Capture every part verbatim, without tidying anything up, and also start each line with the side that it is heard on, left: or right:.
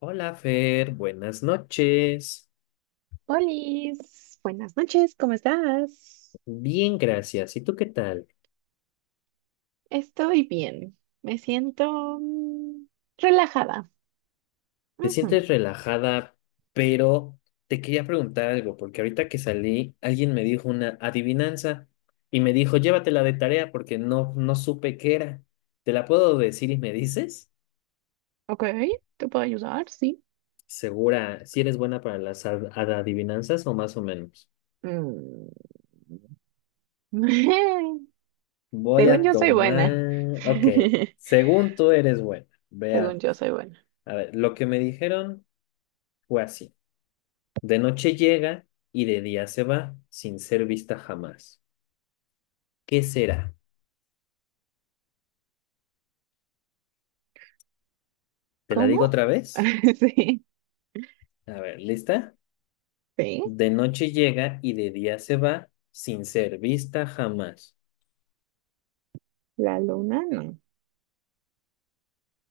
left: Hola Fer, buenas noches.
right: Olis, buenas noches, ¿cómo estás?
left: Bien, gracias. ¿Y tú qué tal?
right: Estoy bien. Me siento mm, relajada.
left: ¿Te
right: Ujú.
left: sientes relajada? Pero te quería preguntar algo, porque ahorita que salí, alguien me dijo una adivinanza y me dijo, llévatela de tarea porque no, no supe qué era. ¿Te la puedo decir y me dices?
right: Ok, te puedo ayudar, sí.
left: Segura, si eres buena para las ad- ad- adivinanzas o más o menos.
right: Mm.
left: Voy
right: Según
left: a
right: yo soy buena.
left: tomar. Ok, según tú eres buena. Veamos.
right: Según yo soy buena.
left: A ver, lo que me dijeron fue así. De noche llega y de día se va, sin ser vista jamás. ¿Qué será? ¿Te la
right: ¿Cómo?
left: digo otra vez?
right: Sí,
left: A ver, ¿lista?
right: sí.
left: De noche llega y de día se va, sin ser vista jamás.
right: La luna no.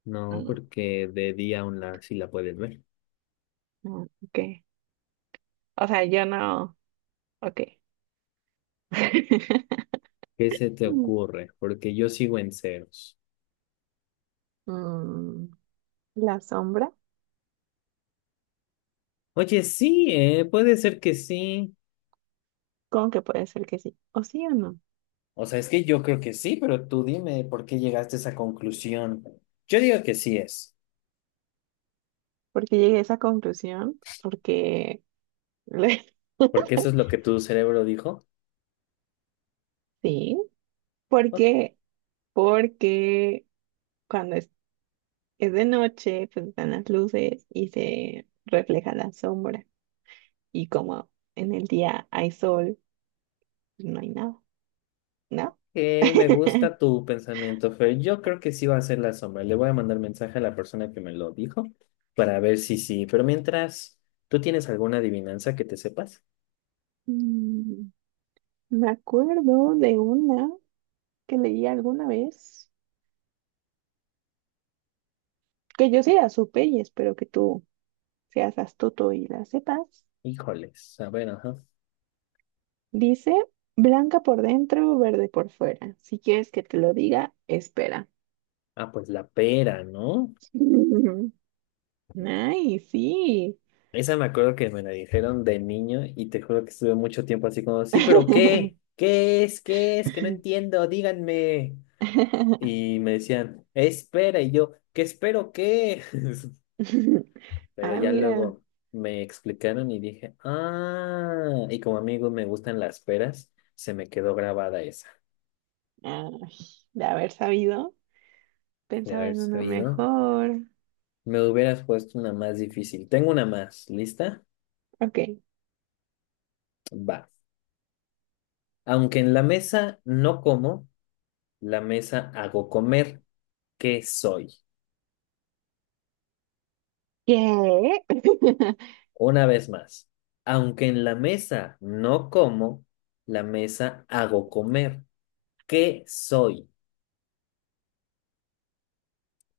left: No,
right: Mm,
left: porque de día aún la, sí la puedes ver.
right: no, ok. O sea, yo no. Ok.
left: ¿Qué se te ocurre? Porque yo sigo en ceros.
right: Mm, La sombra.
left: Oye, sí, eh, puede ser que sí.
right: ¿Cómo que puede ser que sí? ¿O sí o no?
left: O sea, es que yo creo que sí, pero tú dime por qué llegaste a esa conclusión. Yo digo que sí es,
right: Porque llegué a esa conclusión, pues, porque
left: porque eso es lo que tu cerebro dijo.
right: sí,
left: Ok,
right: porque porque cuando es, es de noche, pues están las luces y se refleja la sombra, y como en el día hay sol, pues no hay nada, ¿no?
left: ok, me gusta tu pensamiento, Fer. Yo creo que sí va a ser la sombra. Le voy a mandar mensaje a la persona que me lo dijo para ver si sí. Pero mientras, ¿tú tienes alguna adivinanza que te sepas?
right: Mm, Me acuerdo de una que leí alguna vez, que yo sí la supe y espero que tú seas astuto y la sepas.
left: Híjoles, a ver, ajá.
right: Dice, blanca por dentro, verde por fuera. Si quieres que te lo diga, espera.
left: Ah, pues la pera, ¿no?
right: Ay, sí.
left: Esa me acuerdo que me la dijeron de niño y te juro que estuve mucho tiempo así como, sí, pero ¿qué? ¿Qué es? ¿Qué es? Que no entiendo, díganme. Y me decían, espera, y yo, ¿qué espero qué? Pero
right: Ah,
left: ya
right: mira.
left: luego me explicaron y dije, ah, y como amigo me gustan las peras, se me quedó grabada esa
right: Ay, de haber sabido,
left: de
right: pensaba
left: haber
right: en una
left: sabido.
right: mejor.
left: Me hubieras puesto una más difícil. Tengo una más, ¿lista?
right: Ok.
left: Va. Aunque en la mesa no como, la mesa hago comer. ¿Qué soy?
right: ¿Qué?
left: Una vez más. Aunque en la mesa no como, la mesa hago comer. ¿Qué soy?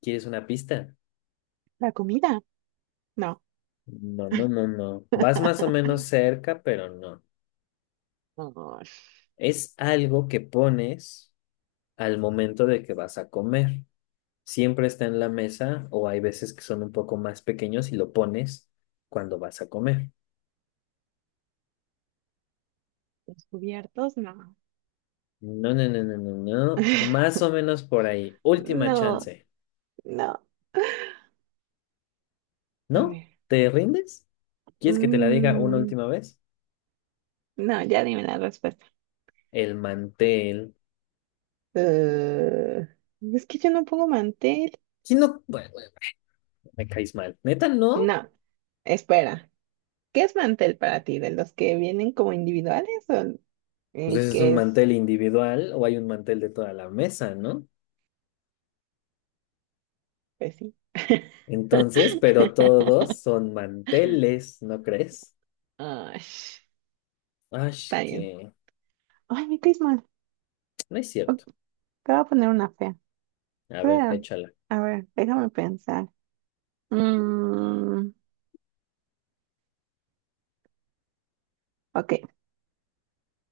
left: ¿Quieres una pista?
right: ¿La comida? No.
left: No, no, no, no. Vas más o menos cerca, pero no.
right: No.
left: Es algo que pones al momento de que vas a comer. Siempre está en la mesa o hay veces que son un poco más pequeños y lo pones cuando vas a comer.
right: ¿Los cubiertos? No.
left: No, no, no, no, no, no. Más o menos por ahí. Última
right: No,
left: chance.
right: no. A
left: ¿No?
right: ver.
left: ¿Te rindes? ¿Quieres que te la diga una
right: Mm,
left: última vez?
right: no, ya dime la respuesta.
left: El mantel.
right: Eh, es que yo no pongo mantel.
left: ¿Quién no? Bueno, bueno, me caes mal. ¿Neta no?
right: No, espera. ¿Qué es mantel para ti? ¿De los que vienen como individuales o
left: Pues
right: el
left: ese es un
right: que es,
left: mantel individual o hay un mantel de toda la mesa, ¿no?
right: pues sí?
left: Entonces, pero todos son manteles, ¿no crees?
right: Ay,
left: Ay,
right: está bien.
left: que
right: Ay, me caes mal.
left: no es
right: Ok,
left: cierto.
right: te voy a poner una fea.
left: A ver,
right: Espera,
left: échala.
right: A ver, déjame pensar. Mm, ok,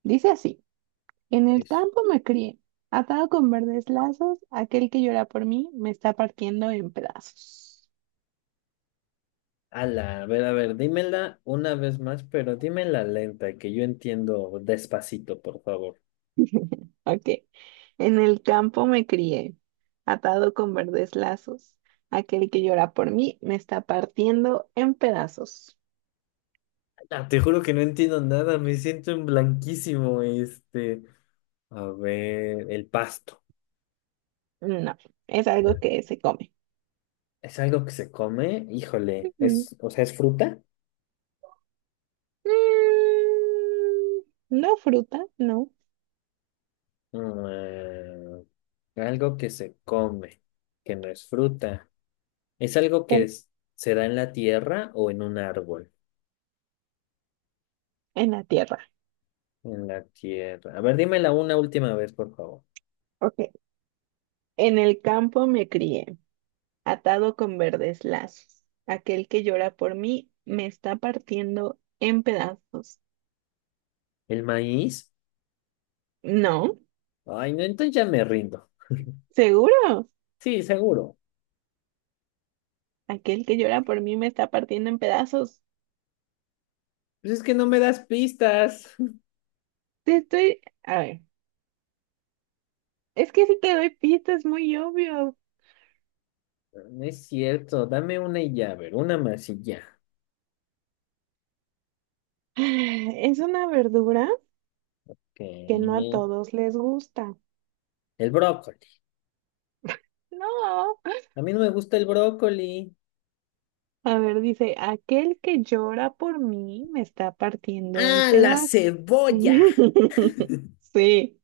right: dice así. En el
left: Eso.
right: campo me crié, atado con verdes lazos, aquel que llora por mí me está partiendo en pedazos.
left: Ala, a ver, a ver, dímela una vez más, pero dímela lenta, que yo entiendo despacito, por favor.
right: Ok. En el campo me crié, atado con verdes lazos. Aquel que llora por mí me está partiendo en pedazos.
left: Ala, te juro que no entiendo nada, me siento en blanquísimo, este. A ver, el pasto.
right: No, es algo que se come.
left: ¿Es algo que se come? Híjole,
right: Mm,
left: es, o sea, ¿es fruta?
right: mm, No fruta, no,
left: Mm, algo que se come, que no es fruta. ¿Es algo que
right: pero
left: es- se da en la tierra o en un árbol?
right: en la tierra.
left: En la tierra. A ver, dímela una última vez, por favor.
right: Ok. En el campo me crié, atado con verdes lazos. Aquel que llora por mí me está partiendo en pedazos.
left: ¿El maíz?
right: No,
left: Ay, no, entonces ya me rindo.
right: seguro.
left: Sí, seguro.
right: Aquel que llora por mí me está partiendo en pedazos.
left: Pues es que no me das pistas.
right: Te estoy... A ver, es que si te doy pistas, es muy obvio.
left: No es cierto, dame una y ya, a ver, una más y ya.
right: Es una verdura
left: Ok.
right: que no a todos les gusta.
left: El brócoli.
right: No.
left: A mí no me gusta el brócoli.
right: A ver, dice, aquel que llora por mí me está partiendo en
left: ¡Ah, la
right: pedazos.
left: cebolla!
right: Sí,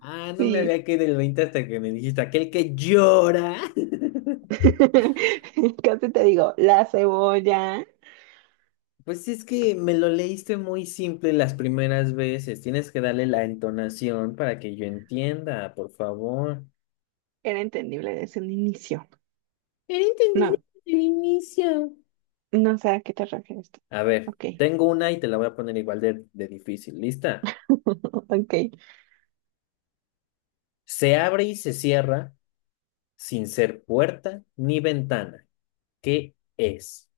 left: Ah, no me
right: sí.
left: había quedado el veinte hasta que me dijiste aquel que llora.
right: Casi te digo, la cebolla
left: Pues sí, es que me lo leíste muy simple las primeras veces. Tienes que darle la entonación para que yo entienda, por favor.
right: era entendible desde un inicio.
left: Era entendible
right: No,
left: desde el inicio.
right: no sé a qué te refieres tú.
left: A ver,
right: Ok.
left: tengo una y te la voy a poner igual de, de difícil. ¿Lista?
right: Ok.
left: Se abre y se cierra sin ser puerta ni ventana. ¿Qué es?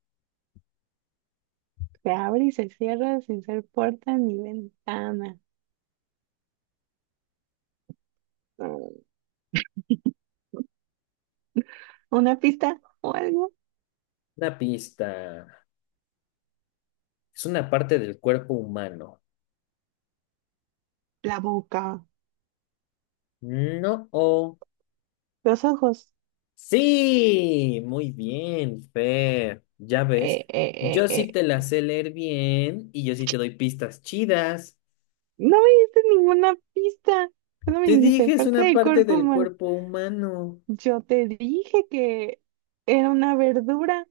right: Se abre y se cierra sin ser puerta ni ventana. Mm, ¿Una pista o algo?
left: Una pista. Es una parte del cuerpo humano.
right: La boca,
left: No.
right: los ojos.
left: Sí, muy bien, Fer. Ya ves,
right: ¡Eh, eh,
left: yo sí
right: eh,
left: te
right: eh!
left: la sé leer bien y yo sí te doy pistas chidas.
right: No me diste ninguna pista. Solo me
left: Te
right: dijiste
left: dije, es
right: parte
left: una
right: del
left: parte
right: cuerpo
left: del
right: humano.
left: cuerpo humano.
right: Yo te dije que era una verdura.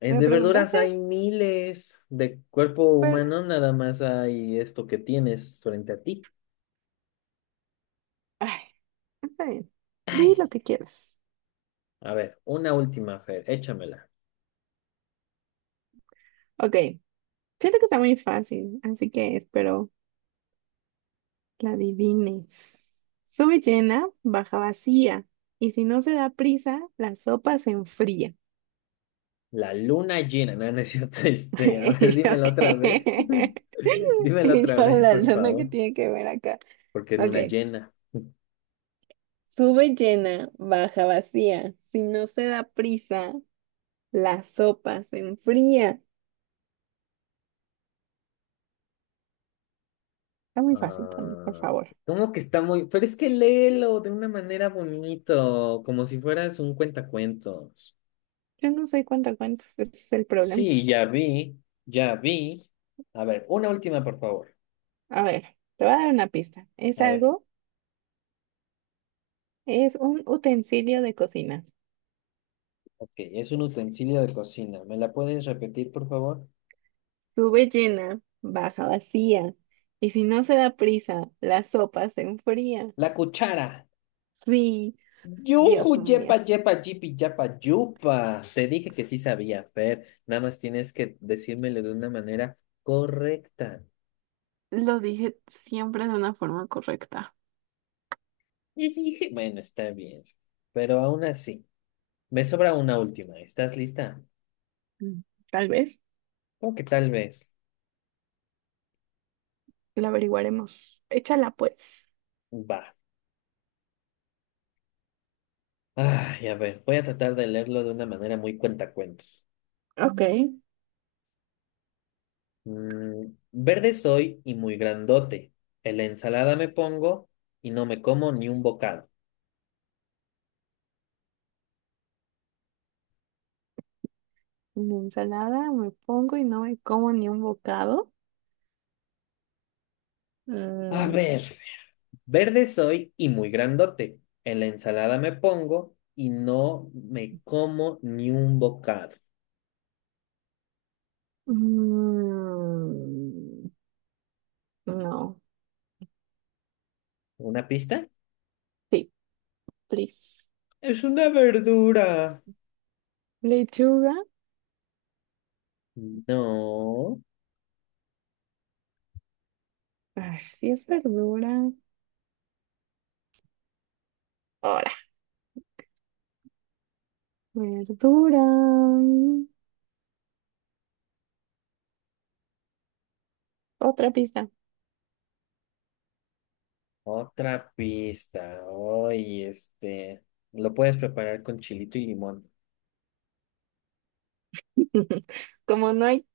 left: Eh,
right: ¿Me
left: de verduras
right: preguntaste?
left: hay miles. De cuerpo
right: Pero,
left: humano nada más hay esto que tienes frente a ti.
right: ay, está bien. Di lo
left: Ay,
right: que quieras.
left: a ver, una última, Fer, échamela.
right: Ok. Siento que está muy fácil, así que espero La adivines. Sube llena, baja vacía. Y si no se da prisa, la sopa se enfría.
left: La luna llena, no, no es cierto, este, a ver,
right: ¿Y yo
left: dímela otra vez.
right: qué?
left: Dímela
right: ¿Y
left: otra
right: yo
left: vez,
right: la
left: por
right: luna que
left: favor,
right: tiene que ver acá?
left: porque es
right: Ok.
left: luna llena.
right: Sube llena, baja vacía. Si no se da prisa, la sopa se enfría. Está muy fácil, Tony, por
left: Ah,
right: favor.
left: ¿cómo que está muy? Pero es que léelo de una manera bonito, como si fueras un cuentacuentos.
right: Yo no sé cuánto cuentas, ese es el problema.
left: Sí, ya vi, ya vi. A ver, una última, por favor.
right: A ver, te voy a dar una pista. Es
left: A ver,
right: algo, es un utensilio de cocina.
left: ok, es un utensilio de cocina. ¿Me la puedes repetir, por favor?
right: Sube llena, baja vacía, y si no se da prisa, la sopa se enfría.
left: La cuchara.
right: Sí,
left: Yuju,
right: Dios
left: yepa,
right: mío.
left: yepa, yipi, yapa, yupa. Te dije que sí sabía, Fer. Nada más tienes que decírmelo de una manera correcta.
right: Lo dije siempre de una forma correcta.
left: Y dije, bueno, está bien, pero aún así. Me sobra una última. ¿Estás lista?
right: Mm, Tal vez
left: O que tal vez.
right: lo averiguaremos. Échala pues.
left: Va. Ay, a ver, voy a tratar de leerlo de una manera muy cuentacuentos.
right: Ok.
left: Mm, verde soy y muy grandote. En la ensalada me pongo y no me como ni un bocado.
right: Una ensalada me pongo y no me como ni un bocado.
left: A
right: Mm,
left: ver, verde soy y muy grandote. En la ensalada me pongo y no me como ni un bocado.
right: mm, no.
left: ¿Una pista?
right: Sí, please.
left: Es una verdura.
right: Lechuga.
left: No.
right: A ver si es verdura. Ahora. Verdura. Otra pista.
left: Otra pista. Hoy, este, lo puedes preparar con chilito y limón.
right: Como no hay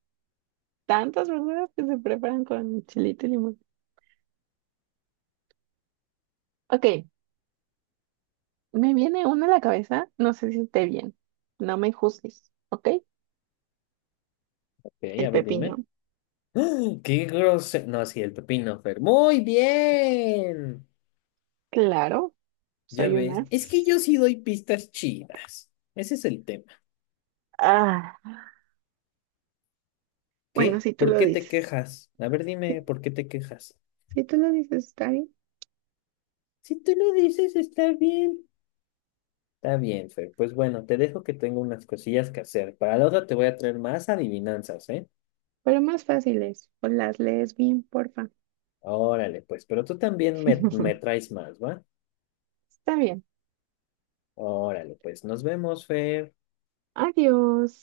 right: tantas verduras que se preparan con chilito y limón. Ok, me viene una a la cabeza, no sé si esté bien. No me juzgues, ¿ok?
left: Ok, a
right: El
left: ver, dime.
right: pepino.
left: ¡Ah! ¡Qué grosero! No, sí, el pepino, Fer. Muy bien.
right: Claro,
left: Ya
right: soy una.
left: ves, es que
right: as.
left: yo sí doy pistas chidas. Ese es el tema.
right: Ah, bueno,
left: ¿Qué?
right: si tú
left: ¿Por
right: lo
left: qué te
right: dices.
left: quejas? A ver,
right: Si,
left: dime, ¿por qué te quejas?
right: si tú lo dices, está bien.
left: Si tú lo dices, está bien. Está bien, Fer. Pues bueno, te dejo que tengo unas cosillas que hacer. Para la otra te voy a traer más adivinanzas, ¿eh?
right: Pero más fácil es, o las lees bien, porfa.
left: Órale, pues, pero tú también me, me traes más, ¿va?
right: Está bien.
left: Órale, pues nos vemos, Fer.
right: Adiós.